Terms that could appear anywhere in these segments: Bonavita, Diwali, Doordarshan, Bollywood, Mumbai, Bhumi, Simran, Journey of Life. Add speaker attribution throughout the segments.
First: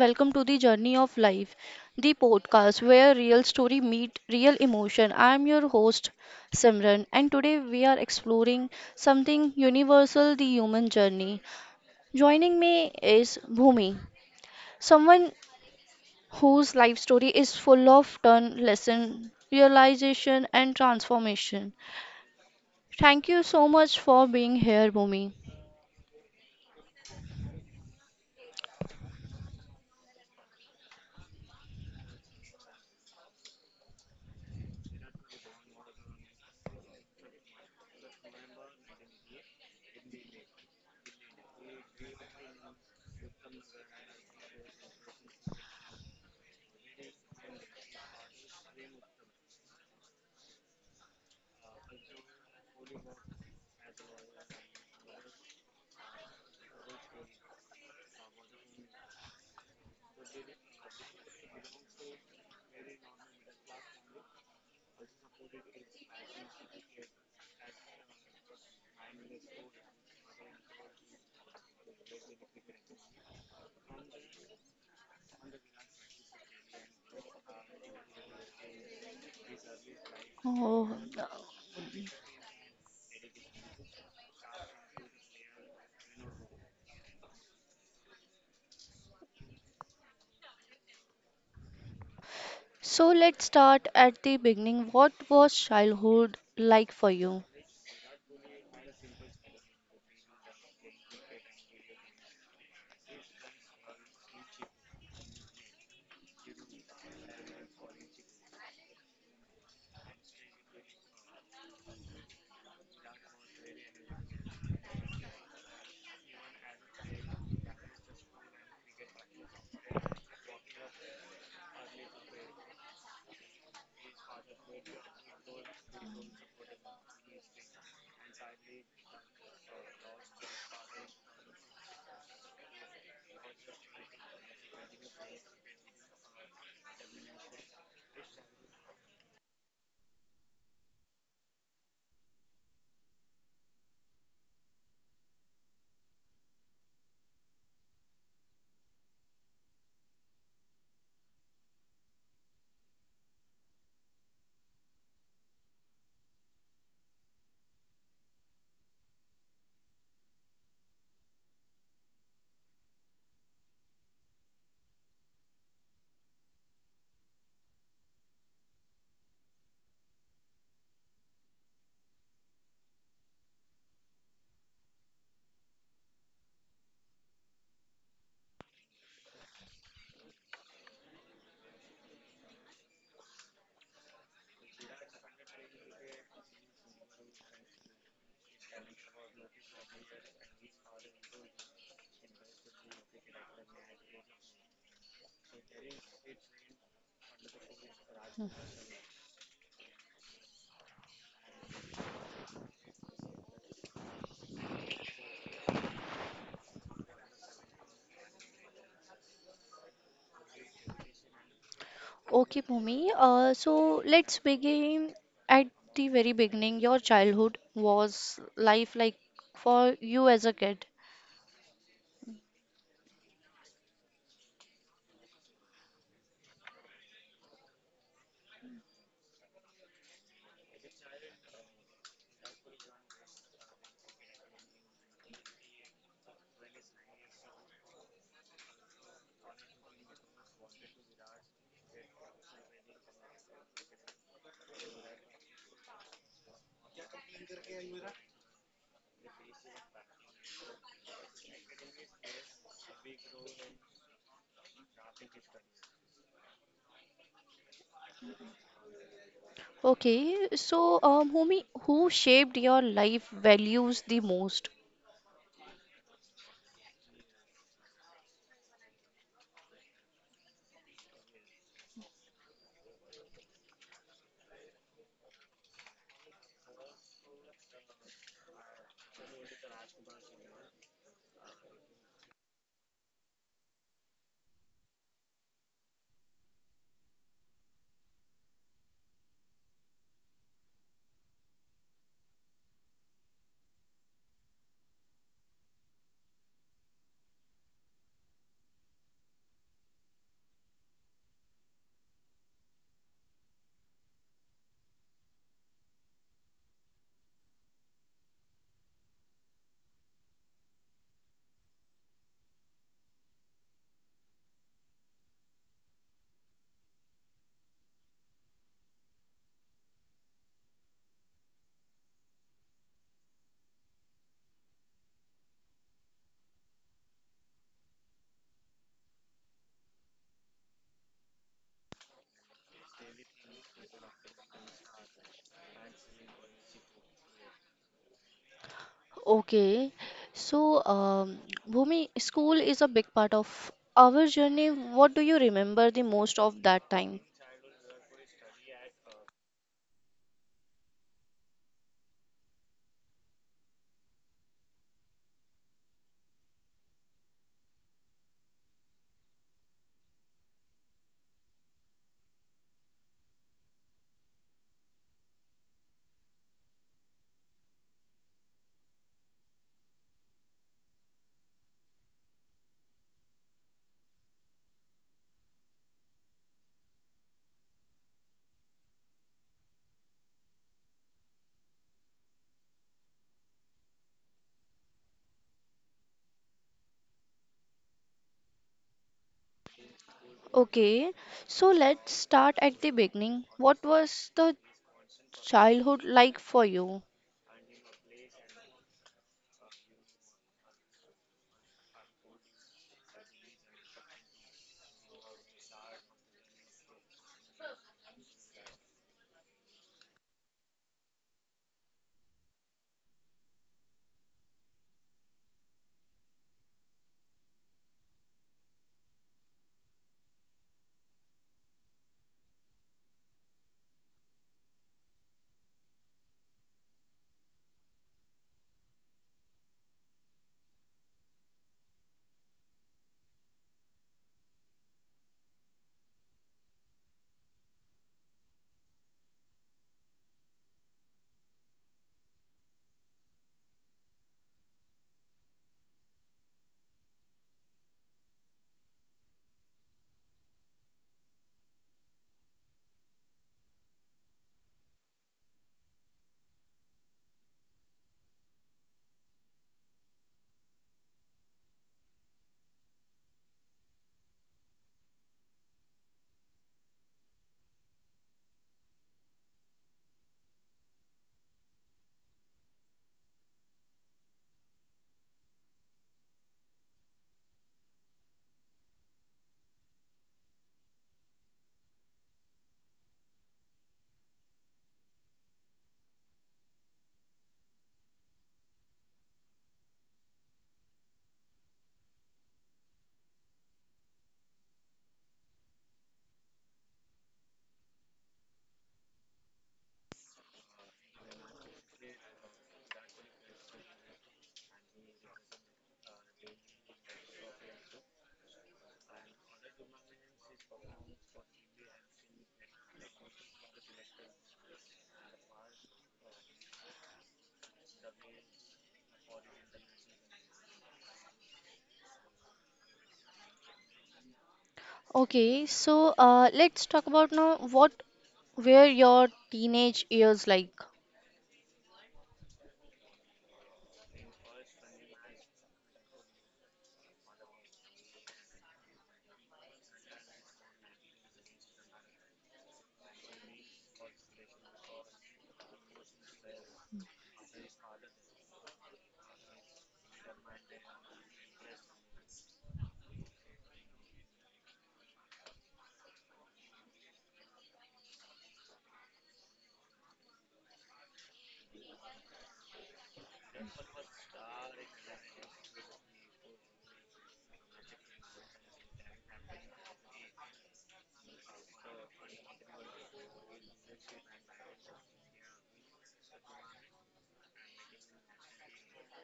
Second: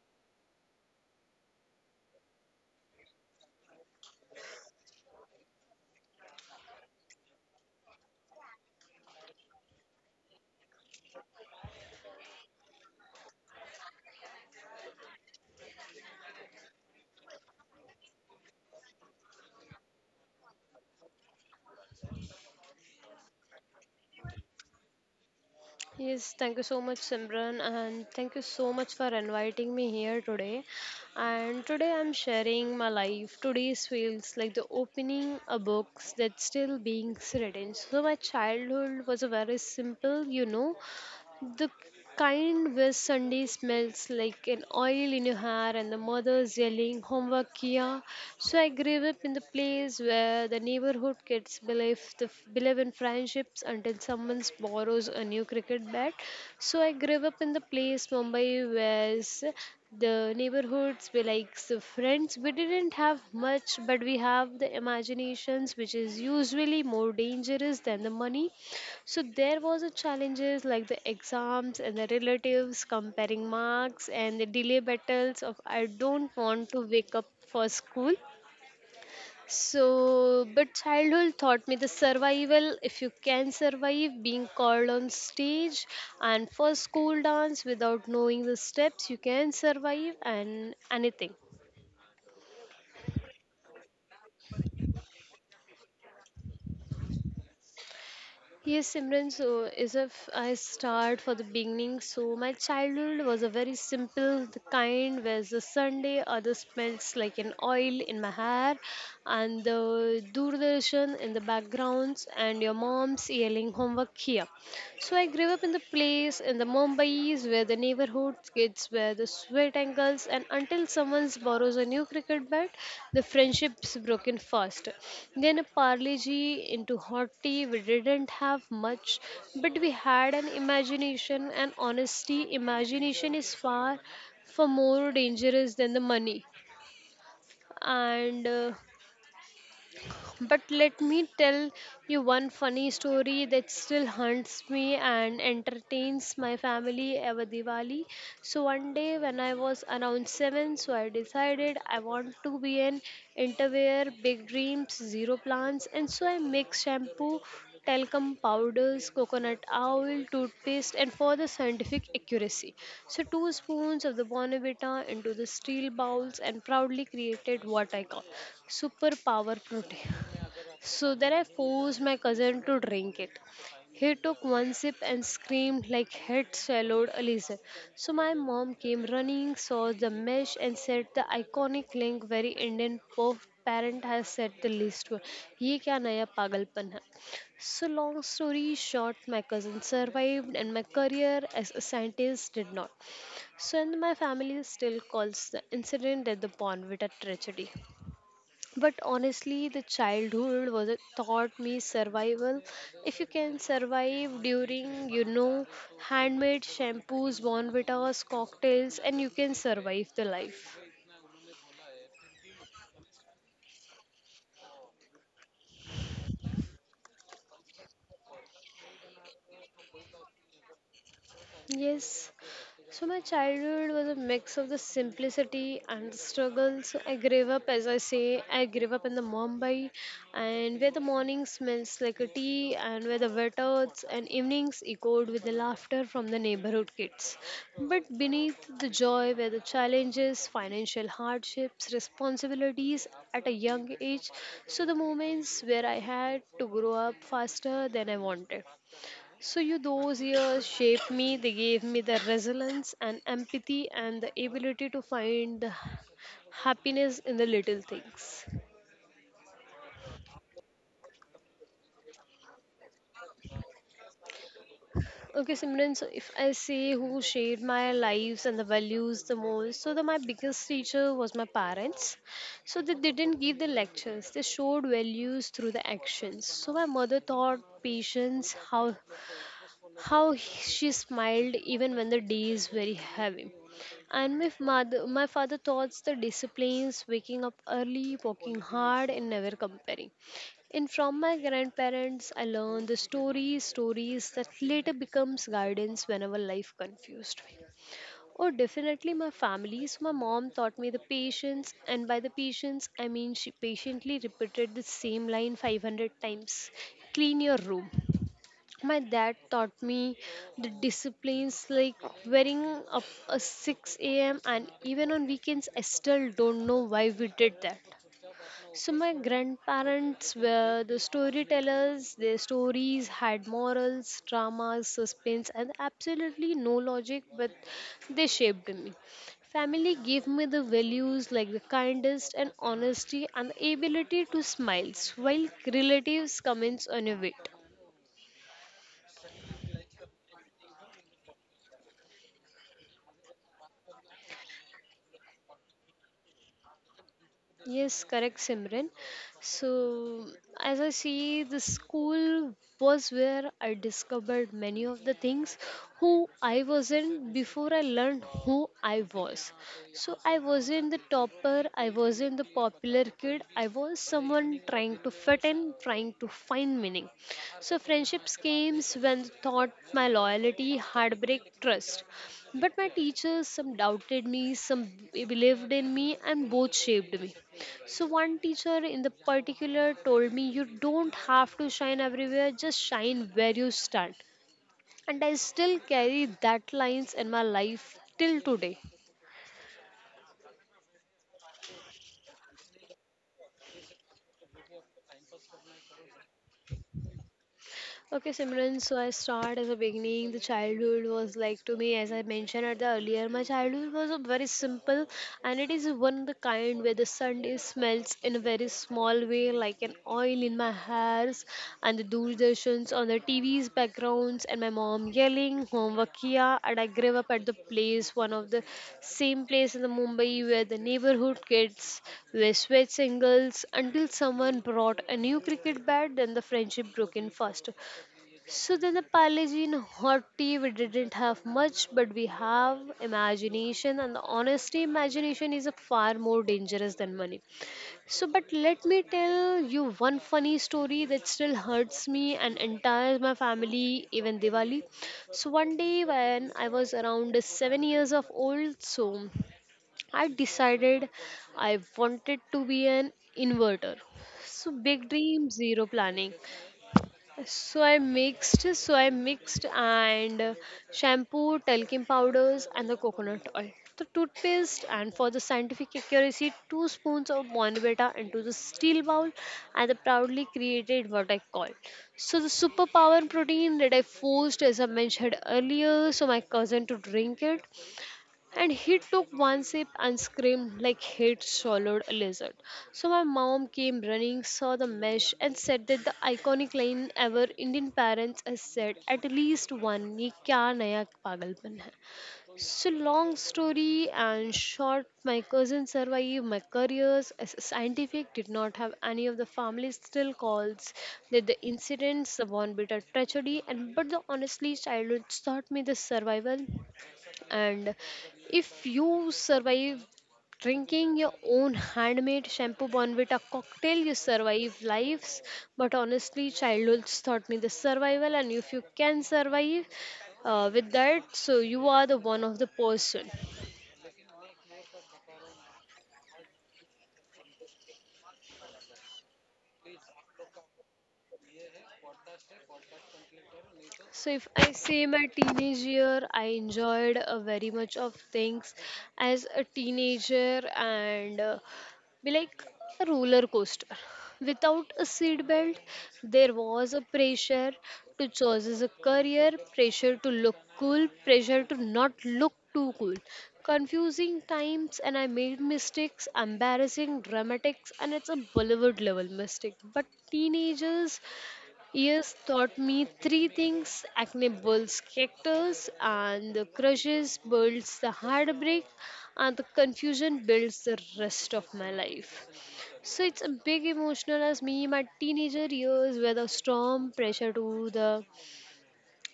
Speaker 1: welcome to the Journey of Life, the podcast where real story meet real emotion. I'm your host, Simran, and today we are exploring something universal the human journey. Joining me is Bhumi, someone whose life story is full of turn, lesson, realization, and transformation. Thank you so much for being here, Bhumi.
Speaker 2: Yes, thank you so much, Simran, and thank you so much for inviting me here today. And today I'm sharing my life. Today's feels like the opening a book that's still being written. So my childhood was a very simple, you know, the kind where Sunday smells like an oil in your hair and the mother's yelling homework Kia!" So I grew up in the place where the neighborhood kids believe in friendships until someone borrows a new cricket bat. So I grew up in the place Mumbai where the neighborhoods were like the friends. We didn't have much, but we have the imaginations, which is usually more dangerous than the money. So there was a challenges like the exams and the relatives comparing marks and the delay battles of I don't want to wake up for school. So but
Speaker 1: Oh.
Speaker 2: childhood taught me the survival if you can survive being called on stage and for school dance without knowing the steps you can survive and anything.
Speaker 1: So let's start at the beginning. What was childhood like for you?
Speaker 2: Yes, Simran, so as if I start for the beginning, so my childhood was a very simple, the kind where the Sunday other smells like an oil in my hair and the Doordarshan in the backgrounds and your mom's yelling homework here. So I grew up in the place in the Mumbai's where the neighborhood kids were the sweat ankles and until someone borrows a new cricket bat, the friendship's broken fast. Then a parley into hot tea. We didn't have much, but we had an imagination and honesty. Imagination is far, far more dangerous than the money. And But let me tell you one funny story that still haunts me and entertains my family every Diwali. So one day when I was around 7, so I decided I want to be an interwear, big dreams, zero plans and so I mixed shampoo, talcum powders, coconut oil, toothpaste, and for the scientific accuracy. So, two spoons of the Bonavita into the steel bowls and proudly created what I call superpower protein. So then I forced my cousin to drink it. He took one sip and screamed like he'd swallowed a lizard. So my mom came running, saw the mesh, and said the iconic link very Indian parent has said the least word. ये क्या नया पागलपन है? So long story short, my cousin survived, and my career as a scientist did not. So and my family still calls the incident at the Bonvita tragedy, but honestly the childhood was it taught me survival if you can survive during handmade shampoos bonvitas cocktails and you can survive the life.
Speaker 1: Okay, Bhumi. So let's begin at the very beginning. Your childhood was life like for you as a kid.
Speaker 2: Yes. So my childhood was a mix of the simplicity and the struggles. I grew up, as I say, I grew up in the Mumbai, and where the morning smells like a tea, and where the wet earths and evenings echoed with the laughter from the neighborhood kids. But beneath the joy were the challenges, financial hardships, responsibilities at a young age. So the moments where I had to grow up faster than I wanted. So you those years shaped me, they gave me the resilience and empathy and the ability to find the happiness in the little things.
Speaker 1: Okay, so Bhumi, who shaped your life values the most?
Speaker 2: Okay, Simran, so if I say who shaped my lives and the values the most, so the, my biggest teacher was my parents. So they didn't give the lectures, they showed values through the actions. So my mother taught patience, how How he- she smiled even when the day is very heavy. And my mother, my father taught the disciplines, waking up early, working hard, and never comparing. And from my grandparents, I learned the stories, stories that later becomes guidance whenever life confused me. Oh, definitely my family. So my mom taught me the patience, and by the patience, I mean she patiently repeated the same line 500 times. Clean your room. My dad taught me the disciplines like wearing up at 6 a.m. and even on weekends, I still don't know why we did that. So, my grandparents were the storytellers, their stories had morals, dramas, suspense, and absolutely no logic, but they shaped me. Family gave me the values like the kindest and honesty and the ability to smile, while relatives comments on your weight.
Speaker 1: Okay, so Bhumi, school is a big part of our journey. What do you remember the most of that time?
Speaker 2: Yes, correct, Simran. So, as I see, the school was where I discovered many of the things who I wasn't before I learned who I was. So, I wasn't the topper, I wasn't the popular kid, I was someone trying to fit in, trying to find meaning. So, friendships came when thought my loyalty, heartbreak, trust. But my teachers, some doubted me, some believed in me, and both shaped me. So one teacher in the particular told me you don't have to shine everywhere, just shine where you stand. And I still carry that lines in my life till today.
Speaker 1: Okay, so let's start at the beginning. What was the childhood like for you?
Speaker 2: Okay, Simran, so I start as a beginning. The childhood was like to me, as I mentioned at the earlier, my childhood was a very simple and it is one of the kind where the Sunday smells in a very small way, like an oil in my hairs and the doordarshan's on the TV's backgrounds and my mom yelling, homework here. And I grew up at the place, one of the same place in the Mumbai where the neighborhood kids were sweat singles until someone brought a new cricket bat, then the friendship broke in first. So then the apology and hot tea, we didn't have much, but we have imagination and honestly imagination is a far more dangerous than money. So but let me tell you one funny story that still hurts me and entire my family, even Diwali. So one day when I was around 7 years of old, so I decided I wanted to be an inverter. So big dream, zero planning. So I mixed and shampoo, talcum powders, and the coconut oil. The toothpaste, and for the scientific accuracy, two spoons of Bonvita into the steel bowl, and I proudly created what I call. So the superpower protein that I forced, as I mentioned earlier, so my cousin to drink it. And he took one sip and screamed like he'd swallowed a lizard. So my mom came running, saw the mesh, and said that the iconic line ever Indian parents has said at least one, ye kya naya pagalpan hai. So long story and short, my cousin survived my careers as a scientific, did not have any of the family still calls that the incidents, the one bitter tragedy, and but the honestly childhood taught me the survival and if you survive drinking your own handmade shampoo bond with a cocktail, you survive lives. But honestly, childhoods taught me the survival, and if you can survive with that, so you are the one of the person.
Speaker 1: Okay, so let's talk about now what were your teenage years like?
Speaker 2: So if I say my teenage year, I enjoyed very much of things as a teenager and be like a roller coaster. Without a seat belt, there was a pressure to choose a career, pressure to look cool, pressure to not look too cool. Confusing times, and I made mistakes, embarrassing, dramatics, and it's a Bollywood level mistake. But teenagers Years taught me three things acne builds characters, and the crushes builds the heartbreak, and the confusion builds the rest of my life. So it's a big emotional as me. My teenager years were the storm pressure to the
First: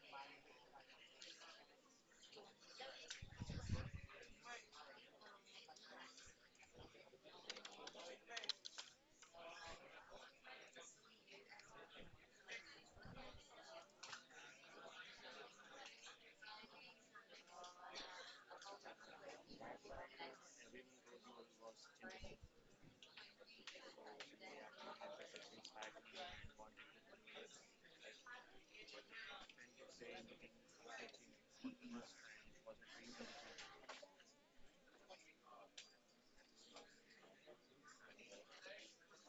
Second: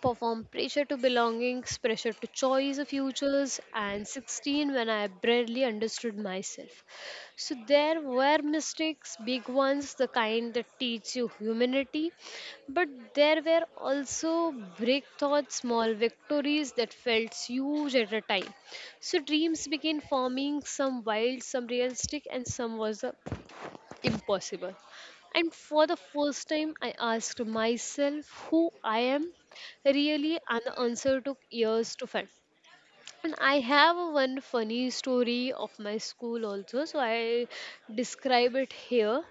Speaker 2: perform pressure to belongings, pressure to choice of futures, and 16 when I barely understood myself. So there were mistakes, big ones, the kind that teach you humanity, but there were also breakthroughs, small victories that felt huge at a time. So dreams began forming, some wild, some realistic, and some was a impossible. And for the first time, I asked myself who I am really, and the answer took years to find. And I have a one funny story of my school also, so I describe it here.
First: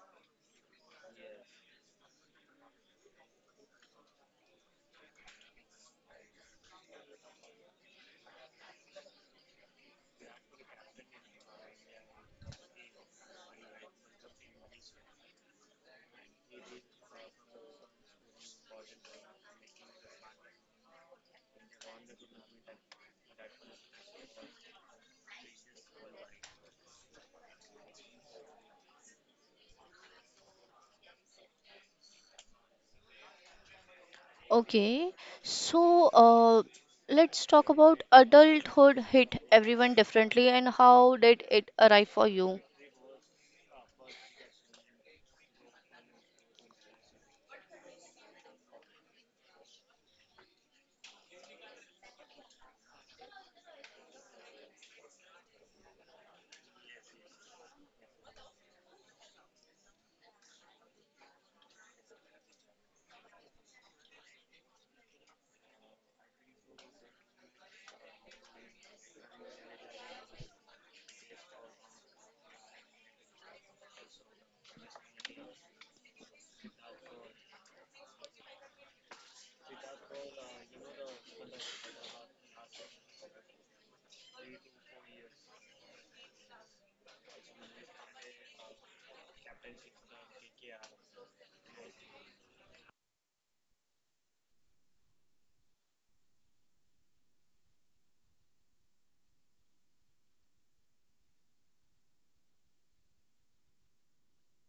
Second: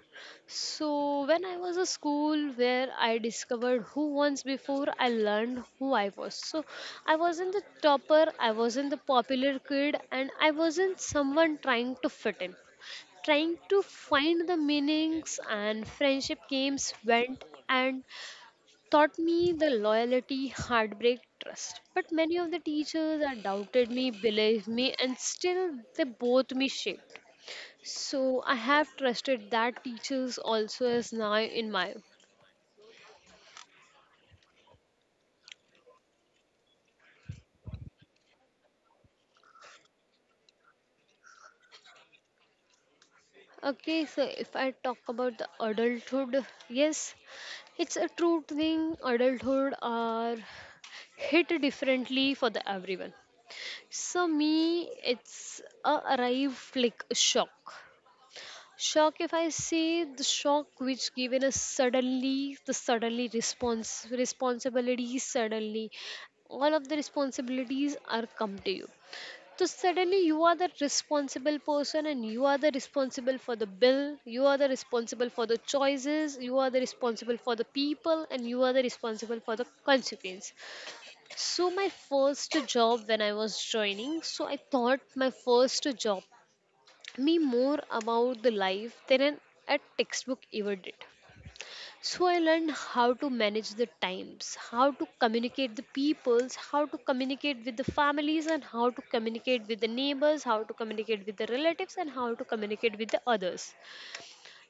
Speaker 2: So, when I was a school where I discovered who once before I learned who I was. So, I wasn't the topper, I wasn't the popular kid, and I wasn't someone trying to fit in trying to find the meanings and friendship games went and taught me the loyalty, heartbreak, trust. But many of the teachers that doubted me, believed me, and still they both me shaped. So I have trusted that teachers also is now in my.
Speaker 1: Okay, so let's talk about adulthood hit everyone differently and how did it arrive for you?
Speaker 2: Okay, so if I talk about the adulthood, yes, it's a true thing. Adulthood are hit differently for the everyone. So me, it's a arrive like a shock. Shock, if I say the shock which given us suddenly, the suddenly response responsibilities suddenly, all of the responsibilities are come to you. So suddenly you are the responsible person and you are the responsible for the bill, you are the responsible for the choices, you are the responsible for the people and you are the responsible for the consequence. So my first job when I was joining, so I thought my first job me more about the life than a textbook ever did. So I learned how to manage the times, how to communicate the peoples, how to communicate with the families and how to communicate with the neighbors, how to communicate with the relatives and how to communicate with the others.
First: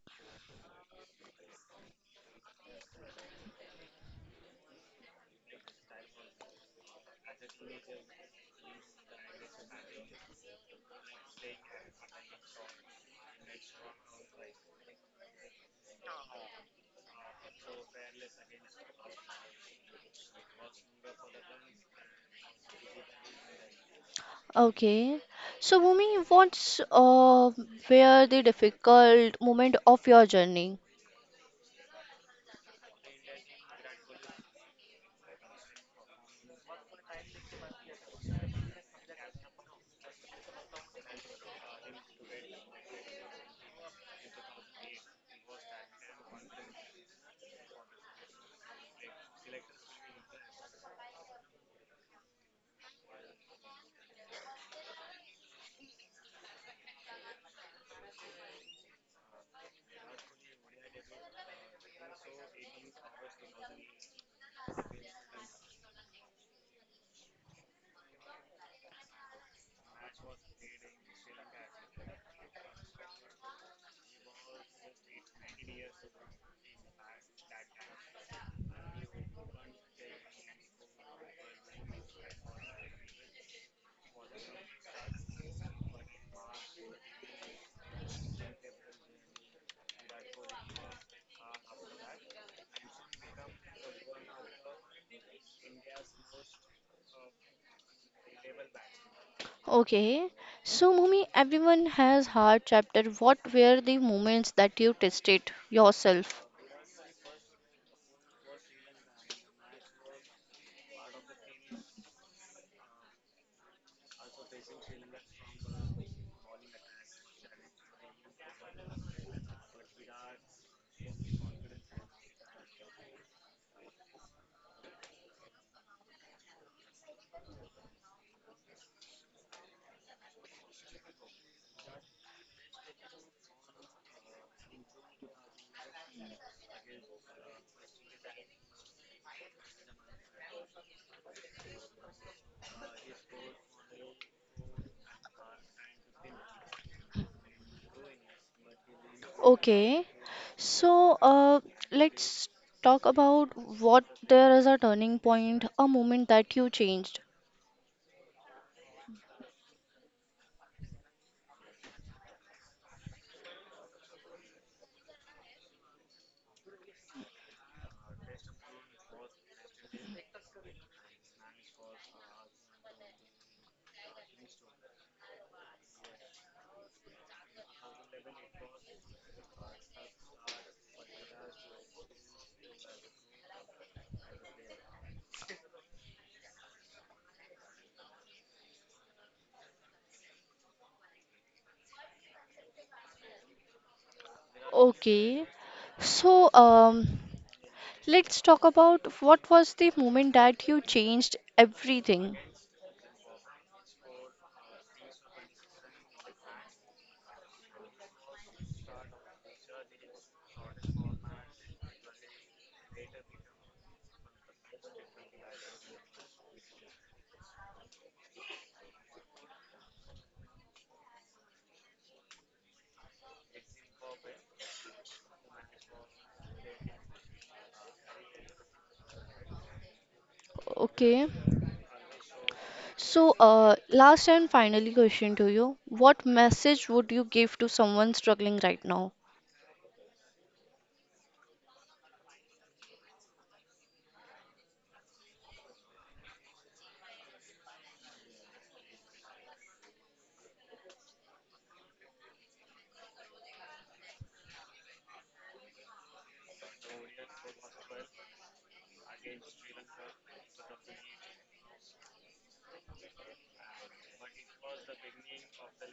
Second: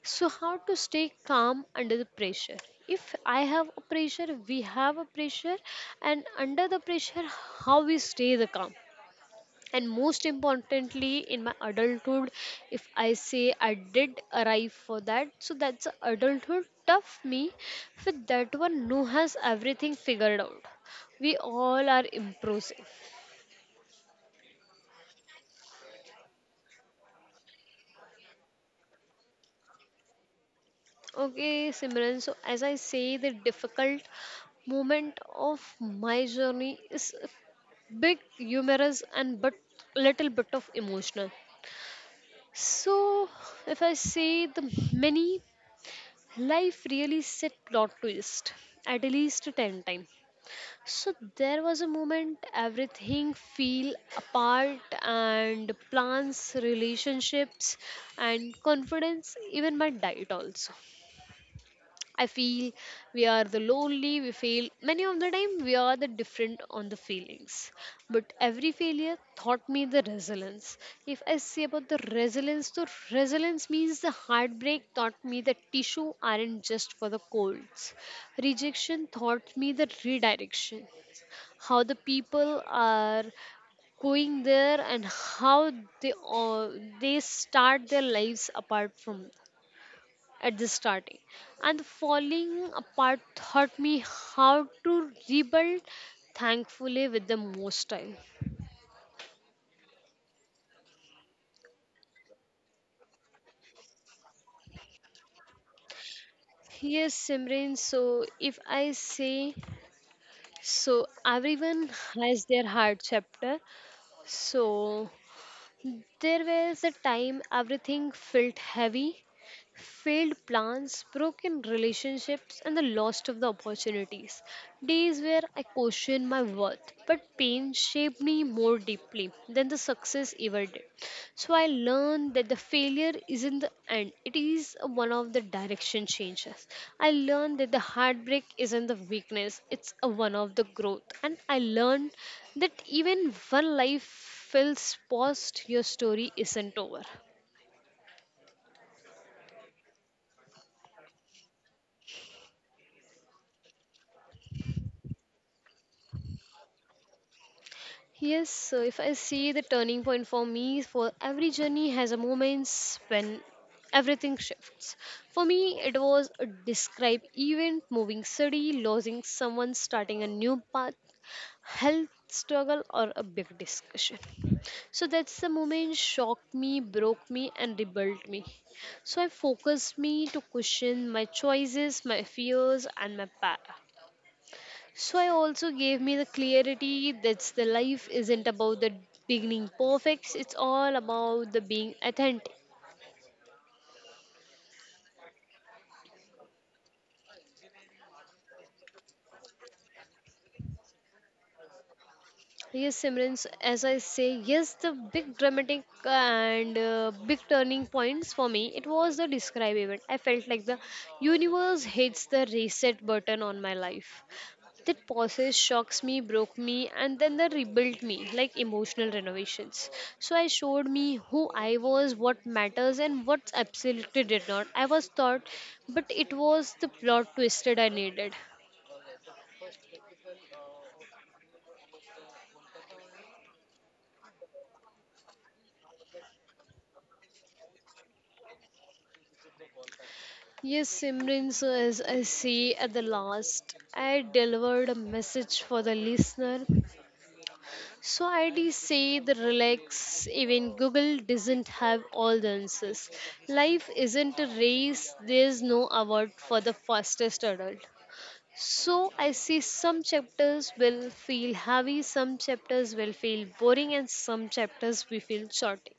Speaker 2: So how to stay calm under the pressure. If I have a pressure, we have a pressure and under the pressure how we stay the calm and most importantly in my adulthood, if I say I did arrive for that, so that's adulthood tough me with that one no has everything figured out. We all are improving.
Speaker 1: Okay, so Bhumi, what's were the difficult moment of your journey?
Speaker 2: Okay, Simran, so as I say, the difficult moment of my journey is big humorous and but little bit of emotional. So if I say the many, life really set plot twist at least 10 times. So there was a moment everything feel apart and plans, relationships and confidence, even my diet also. I feel we are the lonely, we fail. Many of the time, we are the different on the feelings. But every failure taught me the resilience. If I say about the resilience, so resilience means the heartbreak taught me that tissue aren't just for the colds. Rejection taught me the redirection. How the people are going there and how they they start their lives apart from at the starting and the falling apart taught me how to rebuild thankfully with the most time.
Speaker 1: Okay, so Mumi, everyone has hard chapter. What were the moments that you tested yourself?
Speaker 2: Yes, Simran, so if I say, so everyone has their hard chapter. So there was a time everything felt heavy, failed plans, broken relationships, and the loss of the opportunities. Days where I questioned my worth, but pain shaped me more deeply than the success ever did. So I learned that the failure isn't the end, it is one of the direction changes. I learned that the heartbreak isn't the weakness, it's a one of the growth. And I learned that even one life feels paused, your story isn't over.
Speaker 1: Okay, so let's talk about what there is a turning point, a moment that you changed.
Speaker 2: Yes, so if I see the turning point for me, for every journey has a moments when everything shifts. For me, it was a describe event, moving city, losing someone, starting a new path, health struggle, or a big discussion. So that's the moment shocked me, broke me, and rebuilt me. So I focused me to question my choices, my fears, and my path. So I also gave me the clarity that's the life isn't about the beginning perfect. It's all about the being authentic.
Speaker 1: Okay, so let's talk about what was the moment that you changed everything.
Speaker 2: Yes, Simran, as I say, yes, the big dramatic and big turning points for me, it was the describe event. I felt like the universe hits the reset button on my life. That process shocks me, broke me, and then they rebuilt me like emotional renovations. So I showed me who I was, what matters, and what absolutely did not. I was taught, but it was the plot twisted I needed.
Speaker 1: Okay. So, last and finally question to you. What message would you give to someone struggling right now?
Speaker 2: Yes, Simran, so as I see at the last, I delivered a message for the listener. So I did say the relax, even Google doesn't have all the answers. Life isn't a race, there's no award for the fastest adult. So I see some chapters will feel heavy, some chapters will feel boring, and some chapters will feel short.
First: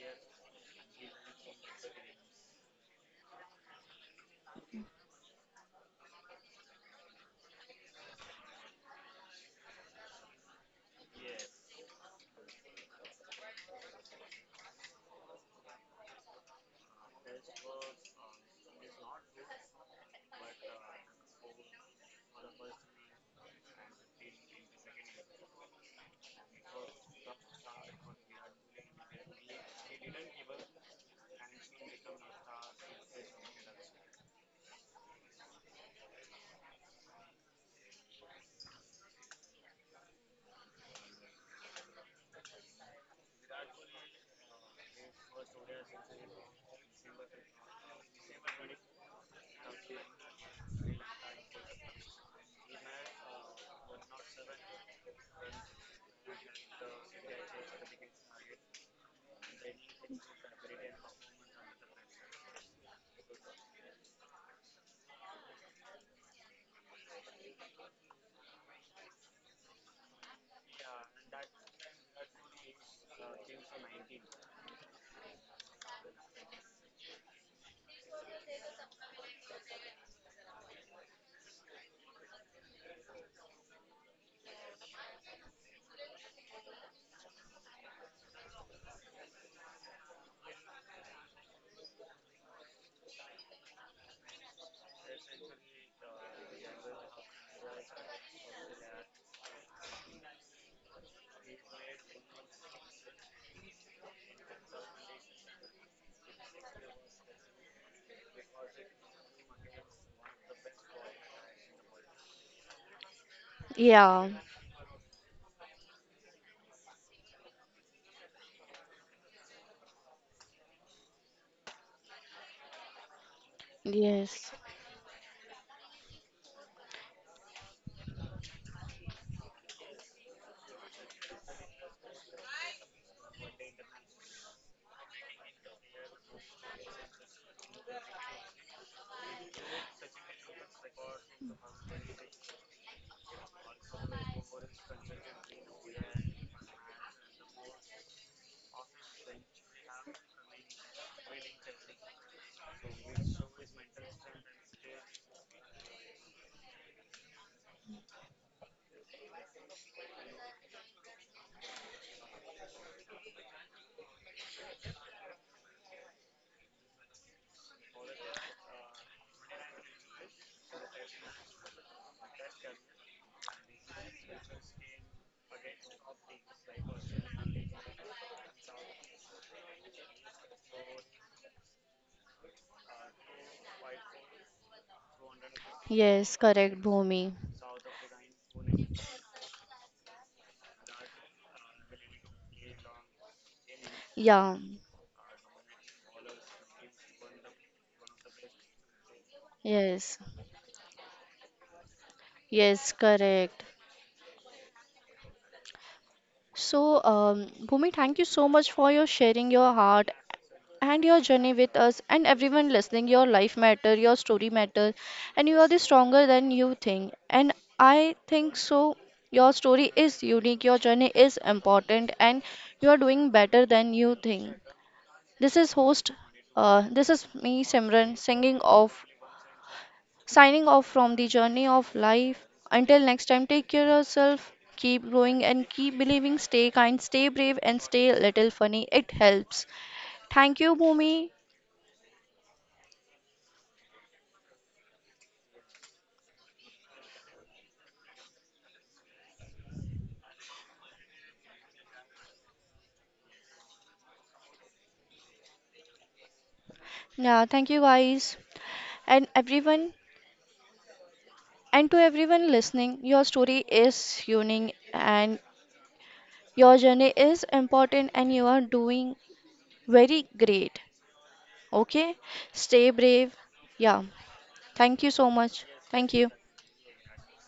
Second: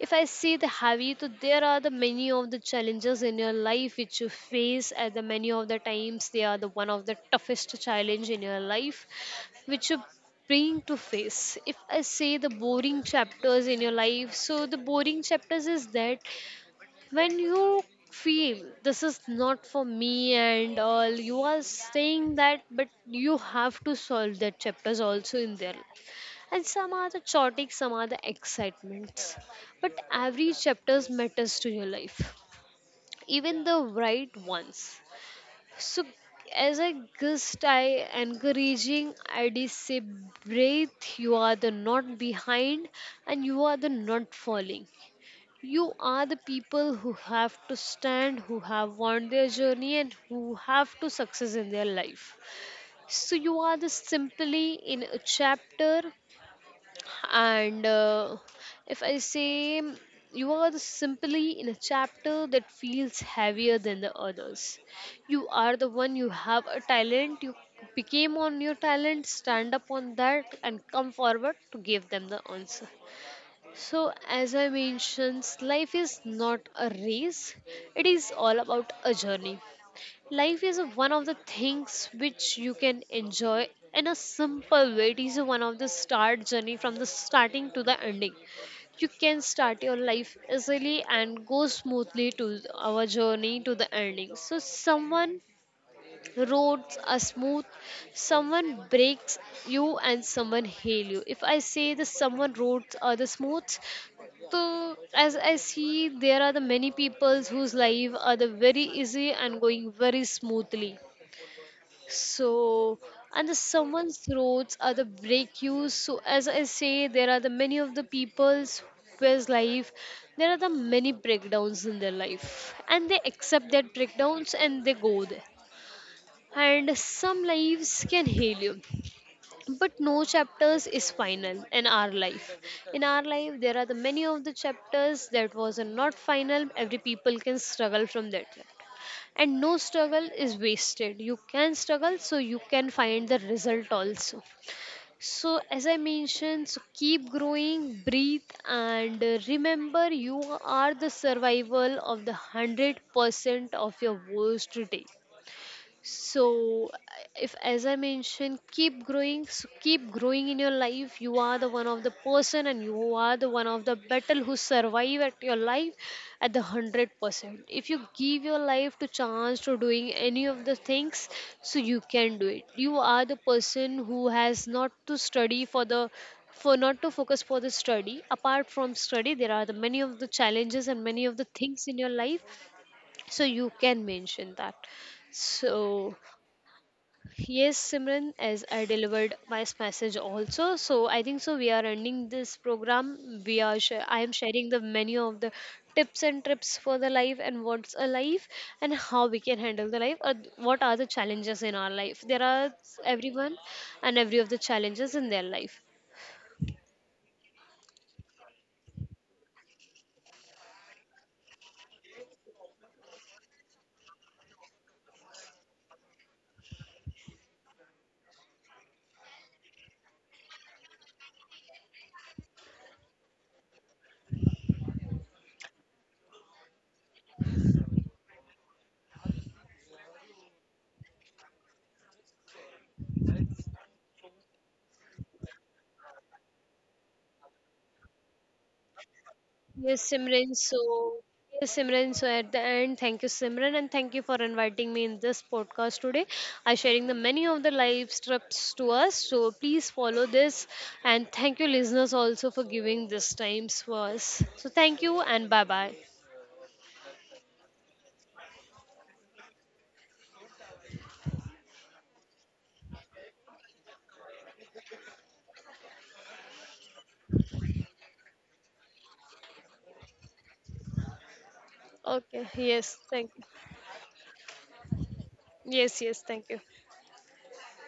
Speaker 2: If I say the heavy, so there are the many of the challenges in your life which you face at the many of the times they are the one of the toughest challenge in your life which you bring to face. If I say the boring chapters in your life, so the boring chapters is that when you feel this is not for me and all you are saying that but you have to solve that chapters also in there and some are the chaotic, some are the excitements. But every chapter matters to your life, even the right ones. So, as a guest, I encouraging I did say breathe. You are the not behind, and you are the not falling. You are the people who have to stand, who have won their journey, and who have to success in their life. So you are the simply in a chapter and if I say you are the simply in a chapter that feels heavier than the others, you are the one you have a talent, you became on your talent, stand up on that, and come forward to give them the answer. So, as I mentioned, life is not a race, it is all about a journey. Life is one of the things which you can enjoy in a simple way. It is one of the start journey from the starting to the ending. You can start your life easily and go smoothly to our journey to the ending. So someone roads are smooth, someone breaks you and someone heal you. If I say the someone roads are the smooth, so as I see there are the many peoples whose life are the very easy and going very smoothly so, and the someone's
Speaker 1: Yeah,
Speaker 2: throats are the break you. So, as I say, there are the many of the people's whose life, there are the many breakdowns in their life, and they accept that
Speaker 1: yes,
Speaker 2: breakdowns and they go there. And some lives can heal you, but no chapters is final in our life. In our life, there are the many of the chapters that was not final. Every people can struggle from that and no struggle is wasted. You can struggle so you can find the result also. So as I mentioned, so keep growing, breathe, and remember you are the survival of the 100% of your worst day. So if as I mentioned keep growing, keep growing in your life, you are the one of the person and you are the one of the battle who survive at your life at the 100%. If you give your life to chance to doing any of the things, so you can do it. You are the person who has not to study for the, for not to focus for the study. Apart from study there are the many of the challenges and many of the things in your life, so you can mention that. So
Speaker 1: yes, correct, Bhumi.
Speaker 2: yes, Simran, as I delivered my message also. So I think so. We are ending this program. We are. I am
Speaker 1: Yeah,
Speaker 2: sharing the menu of the tips and trips for the life and what's a life and how we can handle the
Speaker 1: yes,
Speaker 2: life. Or what are the challenges in our life? There are
Speaker 1: yes, correct.
Speaker 2: everyone and every of the challenges in their life.
Speaker 1: So, Bhumi, thank you so much for your sharing your heart and your journey with us and everyone listening. Your life matter, your story matter, and you are the stronger than you think. And I think so. Your story is unique, your journey is important, and you are doing better than you think. This is host. This is me, Simran, singing off, signing off from the journey of life. Until next time, take care of yourself, keep growing, and keep believing. Stay kind, stay brave, and stay a little funny. It helps.
Speaker 2: Yes,
Speaker 1: Thank
Speaker 2: Simran.
Speaker 1: you,
Speaker 2: So,
Speaker 1: Bhumi.
Speaker 2: yes, Simran. So, at the end, thank you, Simran, and thank you for inviting me in this podcast today. I sharing the many of the live strips to us. So, please follow this, and thank you, listeners, also for giving this time to us. So, thank you, and bye bye.
Speaker 1: Yeah, thank you guys and everyone and to everyone listening. Your story is unique and your journey is important and you are doing very great. Okay?
Speaker 2: Okay.
Speaker 1: Stay
Speaker 2: Yes.
Speaker 1: brave.
Speaker 2: Thank you.
Speaker 1: Yeah. Thank you so much.
Speaker 2: Yes.
Speaker 1: Thank you.
Speaker 2: Yes. Thank you.